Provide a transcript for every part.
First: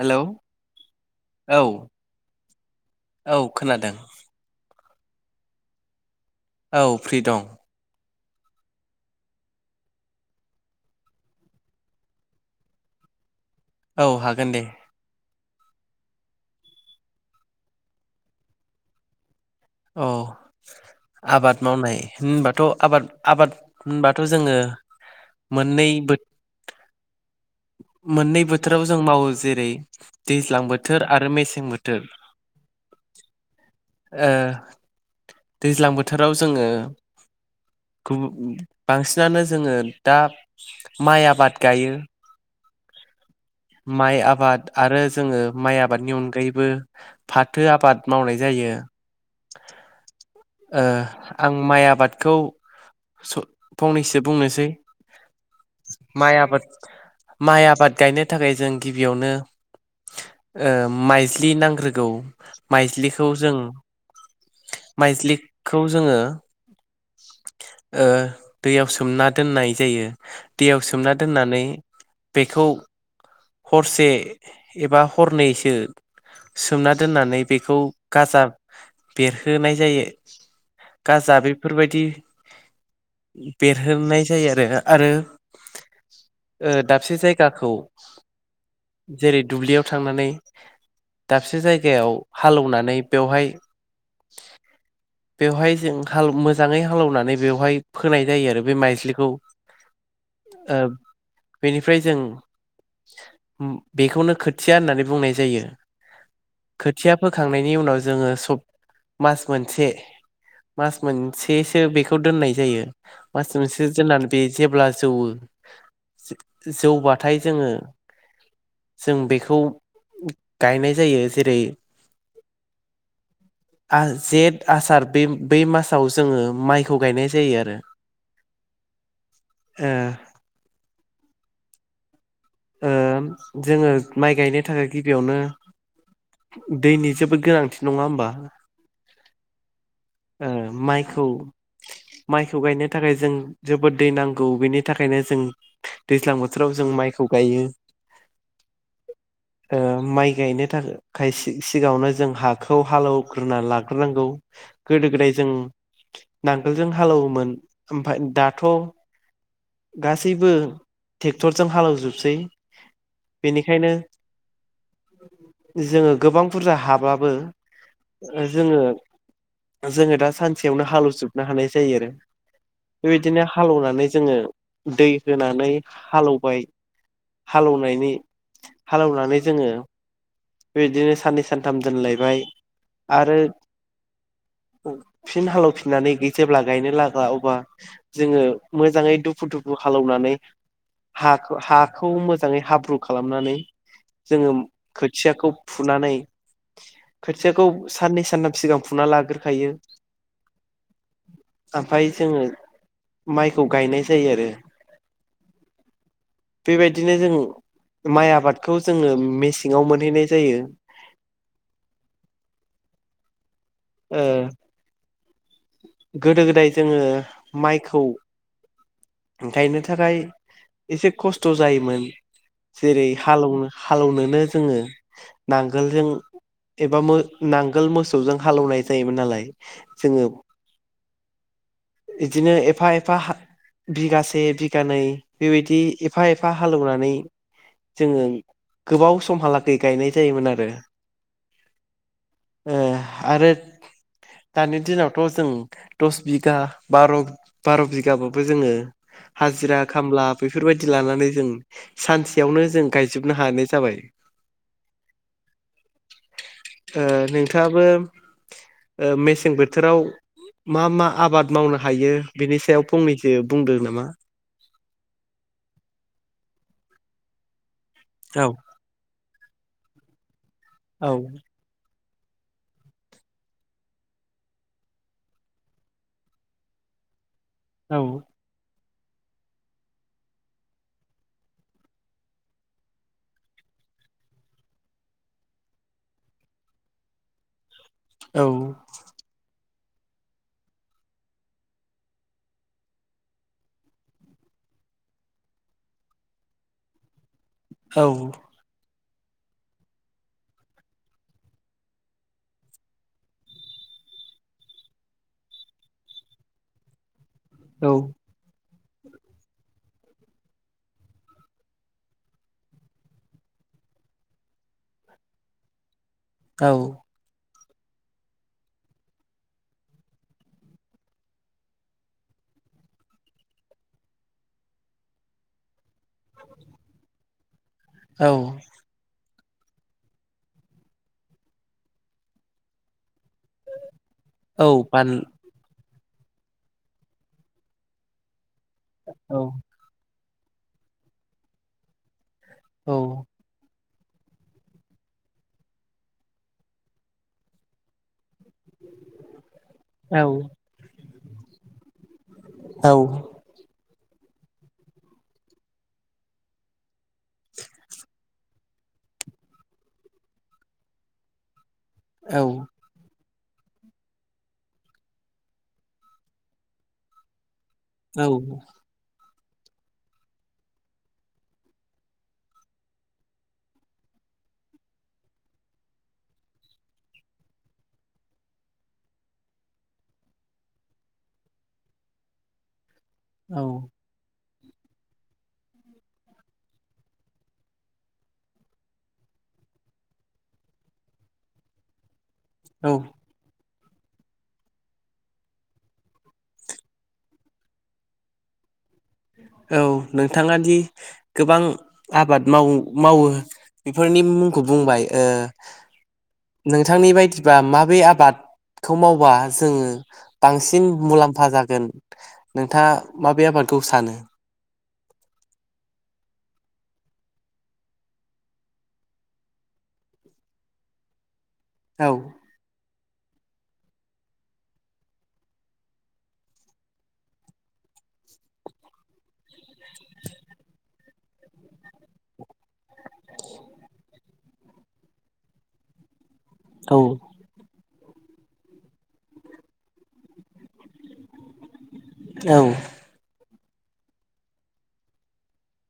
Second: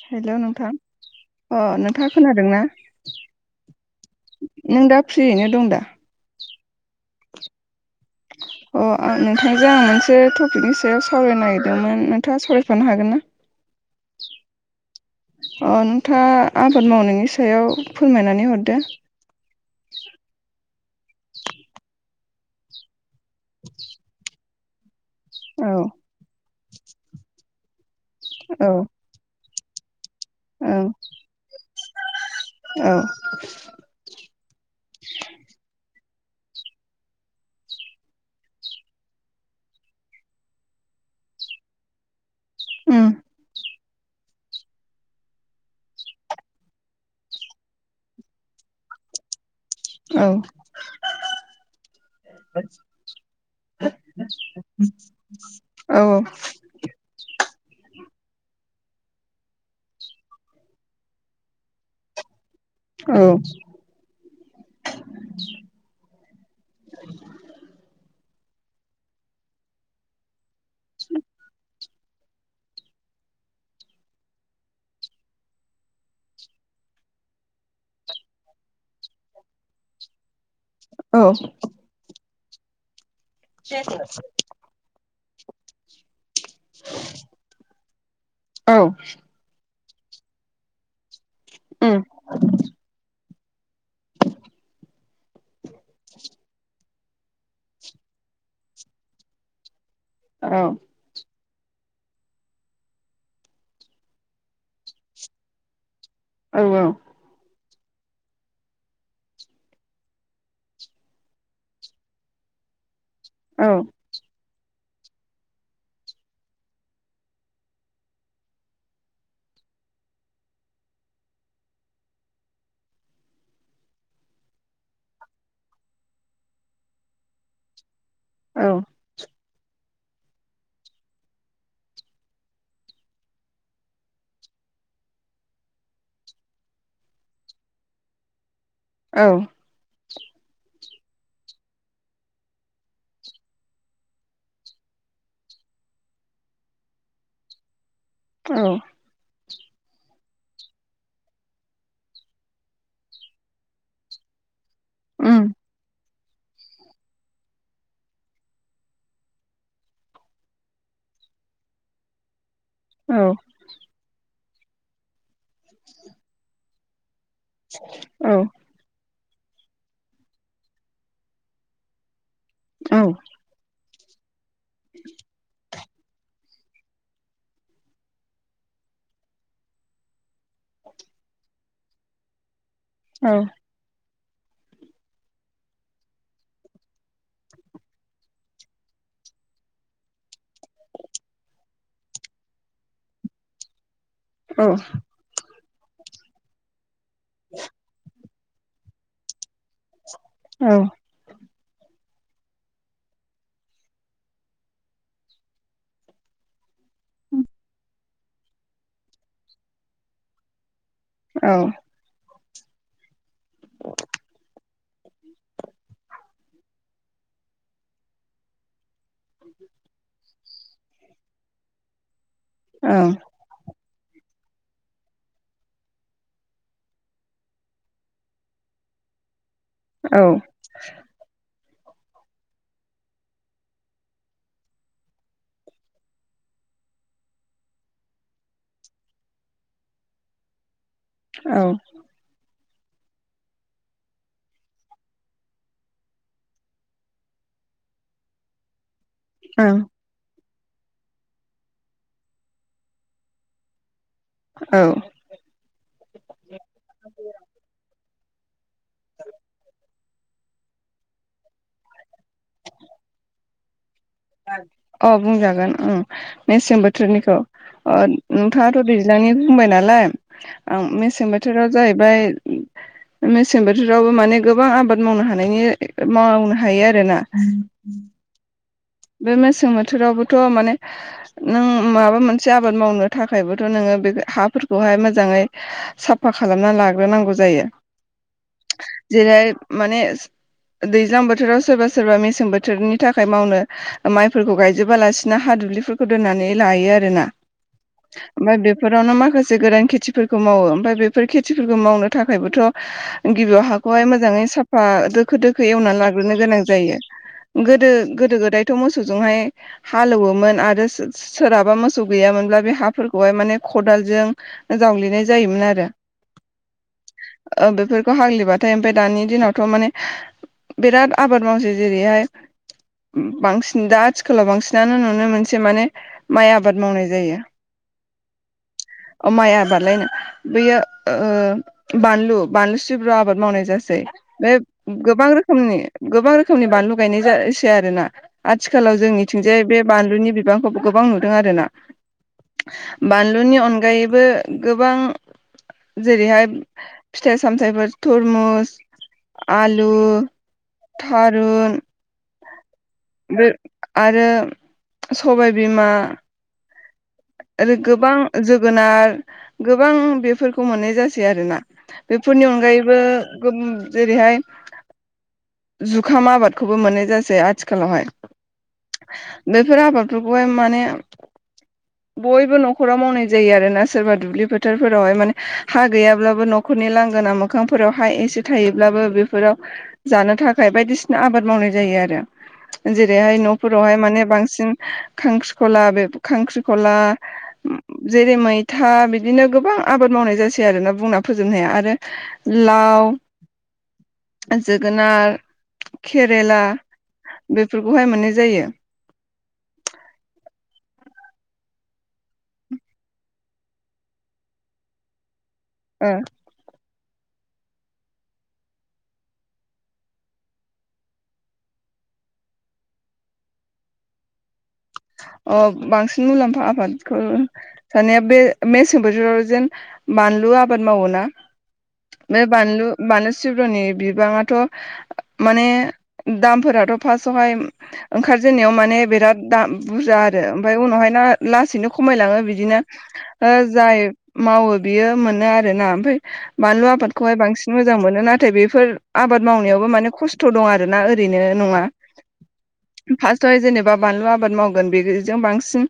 Hello hello नोंथां औ अ नोंथाङा खोनादों ना? औ खोनादों नों दा फ्रियैनो दं दा? औ फ्रि दं। अ आ नोंथांजों आं मोनसे टपिकनि सायाव सावरायनो नागिरदोंमोन नोंथाङा सावरायफानो हागोन ना? औ हागोन दे। अ नोंथाङा आबाद मावनायनि सायाव फोरमायनानै हरदो। अ आबाद मावनाय होनबाथ' आबाद आबाद होनबाथ' जोङो औ मोननै बो मोननै औ बोथोराव जों मावो जेरै दैज्लां ओं बोथोर आरो मेसें बोथोर औ ओ दैज्लां बोथोराव जोङो थुबु बांसिनानो जोङो दा माइ आबाद गायो। उम्म। माइ आबाद आरो जोङो माइ आबादनि अनगायैबो फाथो आबाद मावनाय जायो। औ। ओ आं माइ आबादखौ स फंनैसो बुंनोसै औ माइ आबाद माइ आबाद गायनो थाखाय जों गिबियावनो माइज्लि नांग्रोगौ औ माइज्लिखौ जों माइज्लिखौ जोङो ओ दैयाव सोमना दोननाय जायो। दैयाव सोमना दोननानै बेखौ हरसे एबा हरनैसो सोमना दोननानै बेखौ गाजा बेरहोनाय जायो। औ गाजा बेफोरबायदि बेरहोनाय जायो आरो। आरो ओ दाबसे जायगाखौ औ। जेरै दुब्लियाव थांनानै दाबसे जायगायाव हालेवनानै बेवहाय बेवहाय जों हाल मोजाङै हालौवनानै बेवहाय फोनाय जायो आरो बे माइस्लिखौ। औ ओ बेनिफ्राय जों बेखौनो खोथिया होननानै बुंनाय जायो। खोथिया फोखांनायनि उनाव जोङो सब मास मोनसे मास मोनसेसो बेखौ दोननाय जायो मास मोनसे दोननानै बे जेब्ला जौवो जौबाथाय जोङो जों बेखौ गायनाय जायो जेरै आ जेद आसार बे बै मासाव जोङो माइखौ गायनाय जायो आरो ‌। औ ए ओ जोङो माइ गायनो थाखाय गिबियावनो दैनि जोबोद गोनांथि नङा होमबा? औ ओ माइखौ माइखौ गायनो थाखाय जों जोबोद दै नांगौ बेनि थाखायनो जों दैज्लां बोथोराव जों माइखौ गायो औ ओ माइ गायनो थाखाय सिगाङावनो जों हाखौ हालौवग्रोना लाग्रोनांगौ गोदो गोदाय जों उम नांगोलजों हालौवोमोन ओमफ्राय दाथ' गासैबो ट्रेक्टरजों हालेवजोबसै। औ बेनिखायनो जोङो गोबां बुरजा हाबाबबो औ जोङो जोङो दा सानसेयावनो हालवजोबनो हानाय जायो आरो। औ बेबायदिनो हालेवनानै जोङो दै होनानै हालौवबाय हालेनायनि हालौनानै जोङो बेबायदिनो साननै सानथाम दोनलायबाय आरो [inaudible] फिन हालवफिननानै जेब्ला गायनो लागा अब्ला जोङो मोजाङै दुफु दुफु खालामनानै हा हाखौ मोजाङै हाब्रु खालामनानै जोङो [unintelligible] खोथियाखौ फुनानै खोथियाखौ साननै सानथाम सिगां फुना लाग्रोखायो औ ओमफ्राय जोङो माइखौ गायनाय जायो आरो। बेबायदिनो जों माइ आबादखौ जोङो मेसेङाव मोनहैनाय जायो। औ ओ गोदो गोदाय जोङो माइखौ गायनो थाखाय एसे खस्थ' जायोमोन जेरै हालेवनो हालेनोनो जोङो नांगोलजों एबा मो नांगोल मोसौजों हालौवनाय जायोमोन नालाय जोङो [unintelligible] बिदिनो एफा एफा बिगासे बिगानै बेबायदि एफा एफा हालेवनानै जोङो गोबाव समहालागै गायनाय जायोमोन आरो। औ ओ आरो दानि दिनावथ' जों दस बिगा बार' बार' बिगाबाबो जोङो औ ओं हाजिरा खामला बेफोरबायदि लानानै जों सानसेयावनो जों गायजोबनो हानाय जाबाय औ नोंथाङाबो मेसें बोथोराव मा मा आबाद मावनो हायो बिनि सायाव फंनैसो बुंदों नामा अ बुंजागोन ओं मेसें बोथोरनिखौ अ औ नोंथा थ' दैज्लांनि बुंबाय नालाय आं औ मेसें बोथोराव जाहैबाय मेसें बोथोरावबो माने गोबां आबाद मावनो हानायनि मावनो हायो आरोना। औ। बे मेसें बोथोरावबोथ' माने नों माबा मोनसे आबाद मावनो थाखायबोथ' नोङो बे हाफोरखौहाय मोजाङै साफा खालामना लाग्रोनांगौ जायो। औ। जेरैहाय माने दैज्लां बोथोराव सोरबा सोरबा मेसें बोथोरनि थाखाय मावनो माइफोरखौ गायजोबालासिनो हा दुब्लिफोरखौ दोननानै लायो आरोना। औ [inaudible] ओमफाय बेफ फोरावनो माखासे गोरान खेथिफोरखौ मावो ओमफाय बेफोर खेथिफोरखौ मावनो थाखायबोथ' गिबियाव हाखौहाय मोजाङै साफा दोखो दोखो एवनानै लाग्रोनो गोनां जायो। गोदो औ गोदो गोदायथ' मोसौजोंहाय हालेवोमोन आरो सोरहाबा मोसौ गैयामोनब्ला बे हाफोरखौहाय माने खदालजों जावललिनाय जायोमोन आरो। औ। ओ बेफोरखौ हाग्लिबाथाय ओमफ्राय दानि दिनावथ' माने बिराद आबाद मावसै जेरैहाय बांसिन दा आथिखालाव बांसिनानो नुनो मोनसे माने माइ आबाद मावनाय जायो। औ। अ माइ आबाद लायनो बैयो ओ बानलु बानलु सिब्रु आबाद मावनाय जासै। बे औ बान गोबां रोखोमनि गोबां रोखोमनि बानलु गायनाय जासै आरोना। आथिखालाव औ जोंनिथिंजाय बे बानलुनि बिबांखौबो गोबां नुदों आरोना। औ बानलुनि अनगायैबो गोबां जेरैहाय फिथाइ सामथाइफोर थरमुस आलु, औ थारुन औ। ओ आरो सबायबिमा आरो गोबां जोगोनार गोबां बेफोरखौ मोननाय जासै आरोना। औ बेफोरनि अनगायैबो गोम जेरैहाय जुखाम आबादखौबो मोननाय जासै आथिखालावहाय। औ। बेफोर आबादफोरखौहाय माने बयबो न'खराव मावनाय जायो आरोना। सोरबा दुब्लि फोथारफोरावहाय माने हा गैयाब्लाबो न'खरनि लांगोना मोखांफोरावहाय एसे थायोब्लाबो बेफोराव जानो थाखाय बायदिसिना आबाद मावनाय जायो आरो। जेरैहाय न'फोरावहाय औ माने बांसिन खांख्रिख'ला बे खांख्रिख'ला उम जेरै मैथा बिदिनो गोबां आबाद मावनाय जासै आरोना बुंना फोजोबनो हाया आरो औ लाव [inaudible] जोगोनार केरेला बेफोरखौहाय मोननाय जायो। औ नोंथाङा दि गोबां आबाद माव-मावो बेफोरनि मुंखौ बुंबाय ओ ओ। नोंथांनि बायदिब्लाा माबे आबाद खौ मावबा जोङो बांसिन मुलाम्फा जागोन? नोंथाङा माबे आबादखौ सानो? अ बांसिन मुलाम्फा आबादखौ दानिया बे मेसें बोथोराव जेन बानलु आबाद मावोना। औ। बे बानलु बानलु सिब्रनि बिबाङाथ' माने दामफोराथ' फार्स्टआवहाय ओंखारजेननायाव माने बिराद दाम बुरजा आरो आमफ्राय उनावहाय ना लासैनो खमायलाङो बिदिनो ओ जाय मावो बियो मोनो आरोना। आमफ्राय बानलु औ आफादखौहाय बां मोजां मोनो नाथाय बेफोर आबाद मावनायावबो माने खस्थ' दं आरोना ओरैनो नङा औ फास्ट आवहाय जेनेबा बानलु आबाद माव गोन बेजों बांसिन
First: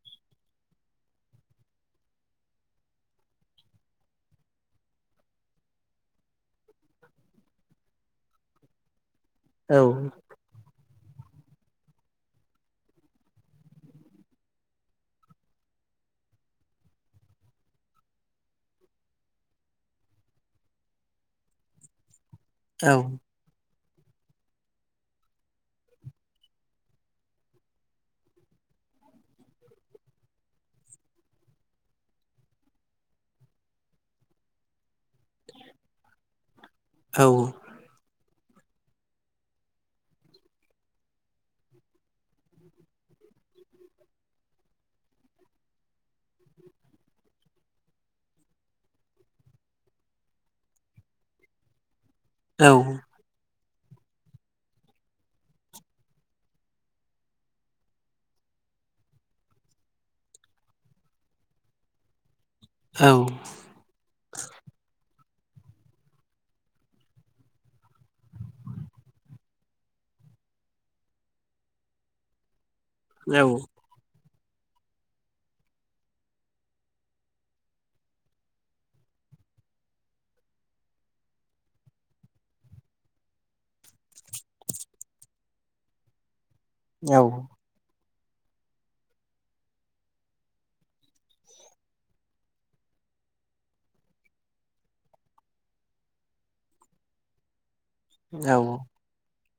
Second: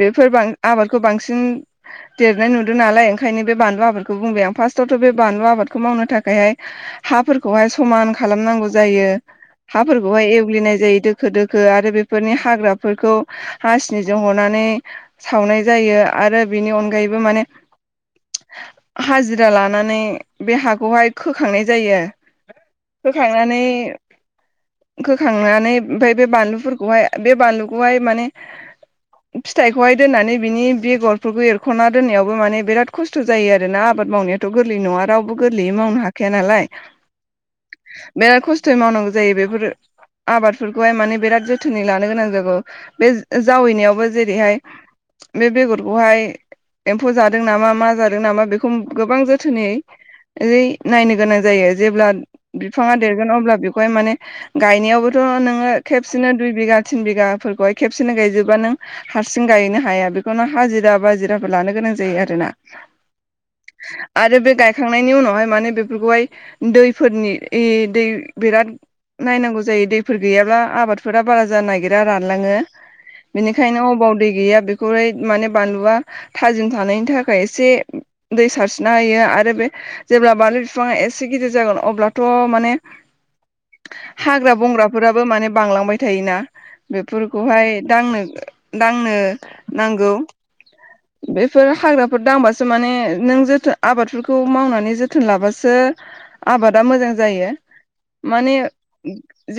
बेफोर आबादखौ बांसिन देरनाय नुदों नालाय ओंखायनो बे बानलु आबादखौ बुंबाय आं फार्स्टआवथ' बे बानलु आबादखौ मावनो थाखायहाय हाफोरखौहाय समान खालामनांगौ जायो औ हाफोरखौहाय एवग्लिनाय जायो दोखो दोखो आरो बेफोरनि हाग्रा फोरखौ हासिनिजों हनानै सावनाय जायो आरो बेनि अनगायैबो माने हाजिरा लानानै बे हाखौहाय खोखांनाय जायो औ खोखां नानै खोखांनानै आमफाय बे बानलुफोरखौहाइ बे बालु खौहाय माने फिथाइखौहाय दोननानै बिनि बेगरफोरखौ एरख'ना दोननायावबो माने बिराद खस्थ' जायो आरोना आबाद मावनायाव थ' गोरलै नङा रावबो गोरलैयै मावनो हाखाया नालाय औ बिराद खस्थ'यै मावनांगौ जायो बेफोरो आबादफोरखौहाय माने बिराद जोथोनै लानो गोनां जागौ बे जावैनायावबो जेरैहाय बे बेगरखौहाय एम्फौ जादों नामा मा जादों नामा बेखौ गोबां जोथोनै ओइ नायनो गोनां जायो जेब्ला औ बिफाङा देरगोन अब्ला बेखौहाय माने गायनायावबोथ' नोङो खेबसेनो दुइ बिगा थिन बिगा फोरखौहाय खेबसेनो गायजोबा नों हारसिं गायनो हाया बेखौनो हाजिरा बाजिराफोर लानो गोनां जायो आरोना। औ आरो बे गायखांनायनि उनावहाय माने बेफोरखौहाय दैफोरनि ई दै बिराद नायनांगौ जायो दैफोर गैयाब्ला आबादफोरा बारा जानो नागिरा रान लाङो। बेनिखायनो अबाव दै गैया बेखौहाय माने बानलुआ थाजिम थानायनि थाखाय एसे दै सारस्रिना होयो आरो बे जेब्ला बानलु बिफाङा एसे गिदिर जागोन अब्लाथ' माने हाग्रा बंग्राफोराबो माने बांलांबाय थायोना। बेफोरखौहाय दांनो दांनो नांगौ बेफोर हाग्राफोर दांबासो माने नों जोथोन आबादफोरखौ मावनानै जोथोन लाबासो आबादा मोजां जायो औ माने औ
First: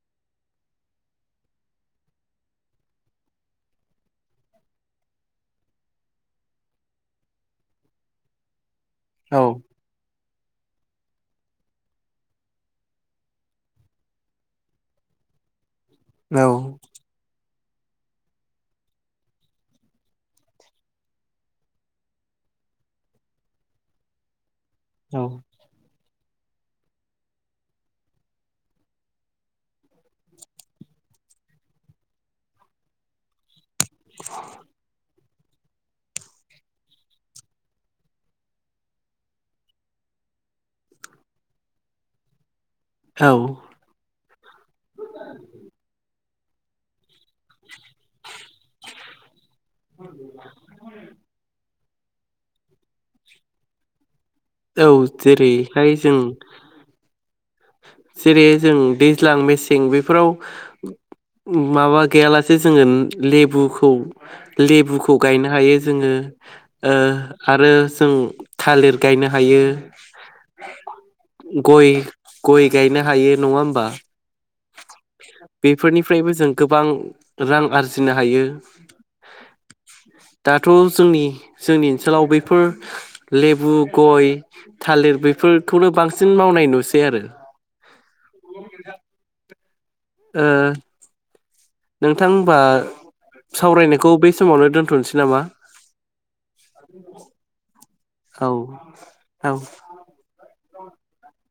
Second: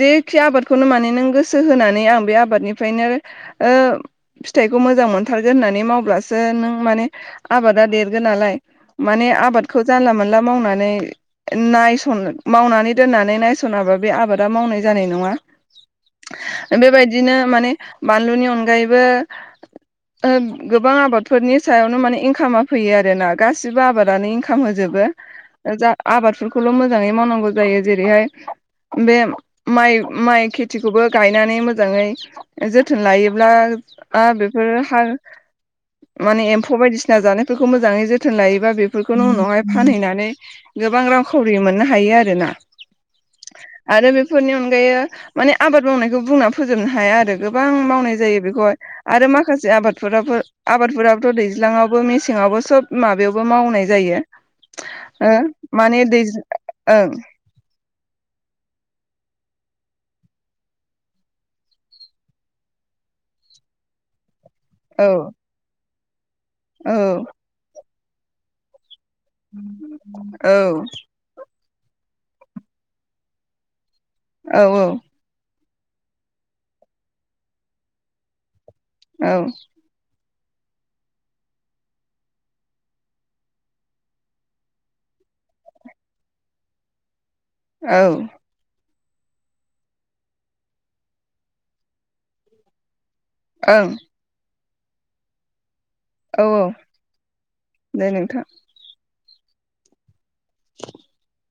जेखि आबादखौनो माने नों गोसो होनानै आं बे आबादनिफ्रायनो ओ फिथाइखौ मोजां मोनथारगोन होननानै मावब्ला सो नों माने आबादा देरगोन नालाय माने आबादखौ जानला मोनला मावनानै नायसन मावनानै दोननानै नायस'नाबा बे आबादा मावनाय जानाय नङा औ बेबायदिनो माने बानलुनि अनगायैबो ओ गोबां आबाद फोरनि सायावनो माने इनकामा फैयो आरोना। गासिबो आबादानो इनकाम होजोबो। जा आबादफोरखौल' मोजाङै मावनांगौ जायो जेरैहाय बे माइ माइ खेथिखौबो गायनानै मोजाङै। जोथोन लायोब्ला बेफोरो हा माने एम्फौ बायदिसिना जानायफोरखौ मोजाङै जोथोन लायोबा बेफोरखौनो उनावहाय फानहैनानै गोबां रांखावरि मोननो हायो आरो ना। औ। आरो बेफोरनि अनगायै माने आबाद मावनायखौ बुंना फोजोबनो हाया आरो। गोबां मावनाय जायो बेखौहाय आरो माखासे आबादफोराबो आबादफोराबोथ' दैज्लाङावबो मेसेङावबो सब माबायावबो मावनाय जायो। औ ओ जेरैहाय माने जों दैज्लां ओं जेरै जों दैज्लां मेसें बेफोराव उम माबा गैयालासे जोङो लेबुखौ औ लेबुखौ गायनो हायो जोङो औ ओ आरो जों थालिर गायनो हायो औ। गय गय गायनो हायो नङा होमबा? औ औ। बेफोरनिफ्रायबो जों गोबां रां आरजिनो हायो। औ। दाथ' जोंनि जोंनि ओनसोलाव बैफोर लेबु गय थालिर बेफोरखौनो बांसिन मावनाय नुसै आरो। औ। ओ। नोंथां होनबा ओं सावरायनायखौ बे समावनो दोनथ'नोसै नामा? औ औ। दे नोंथां औ औ। [inaudible]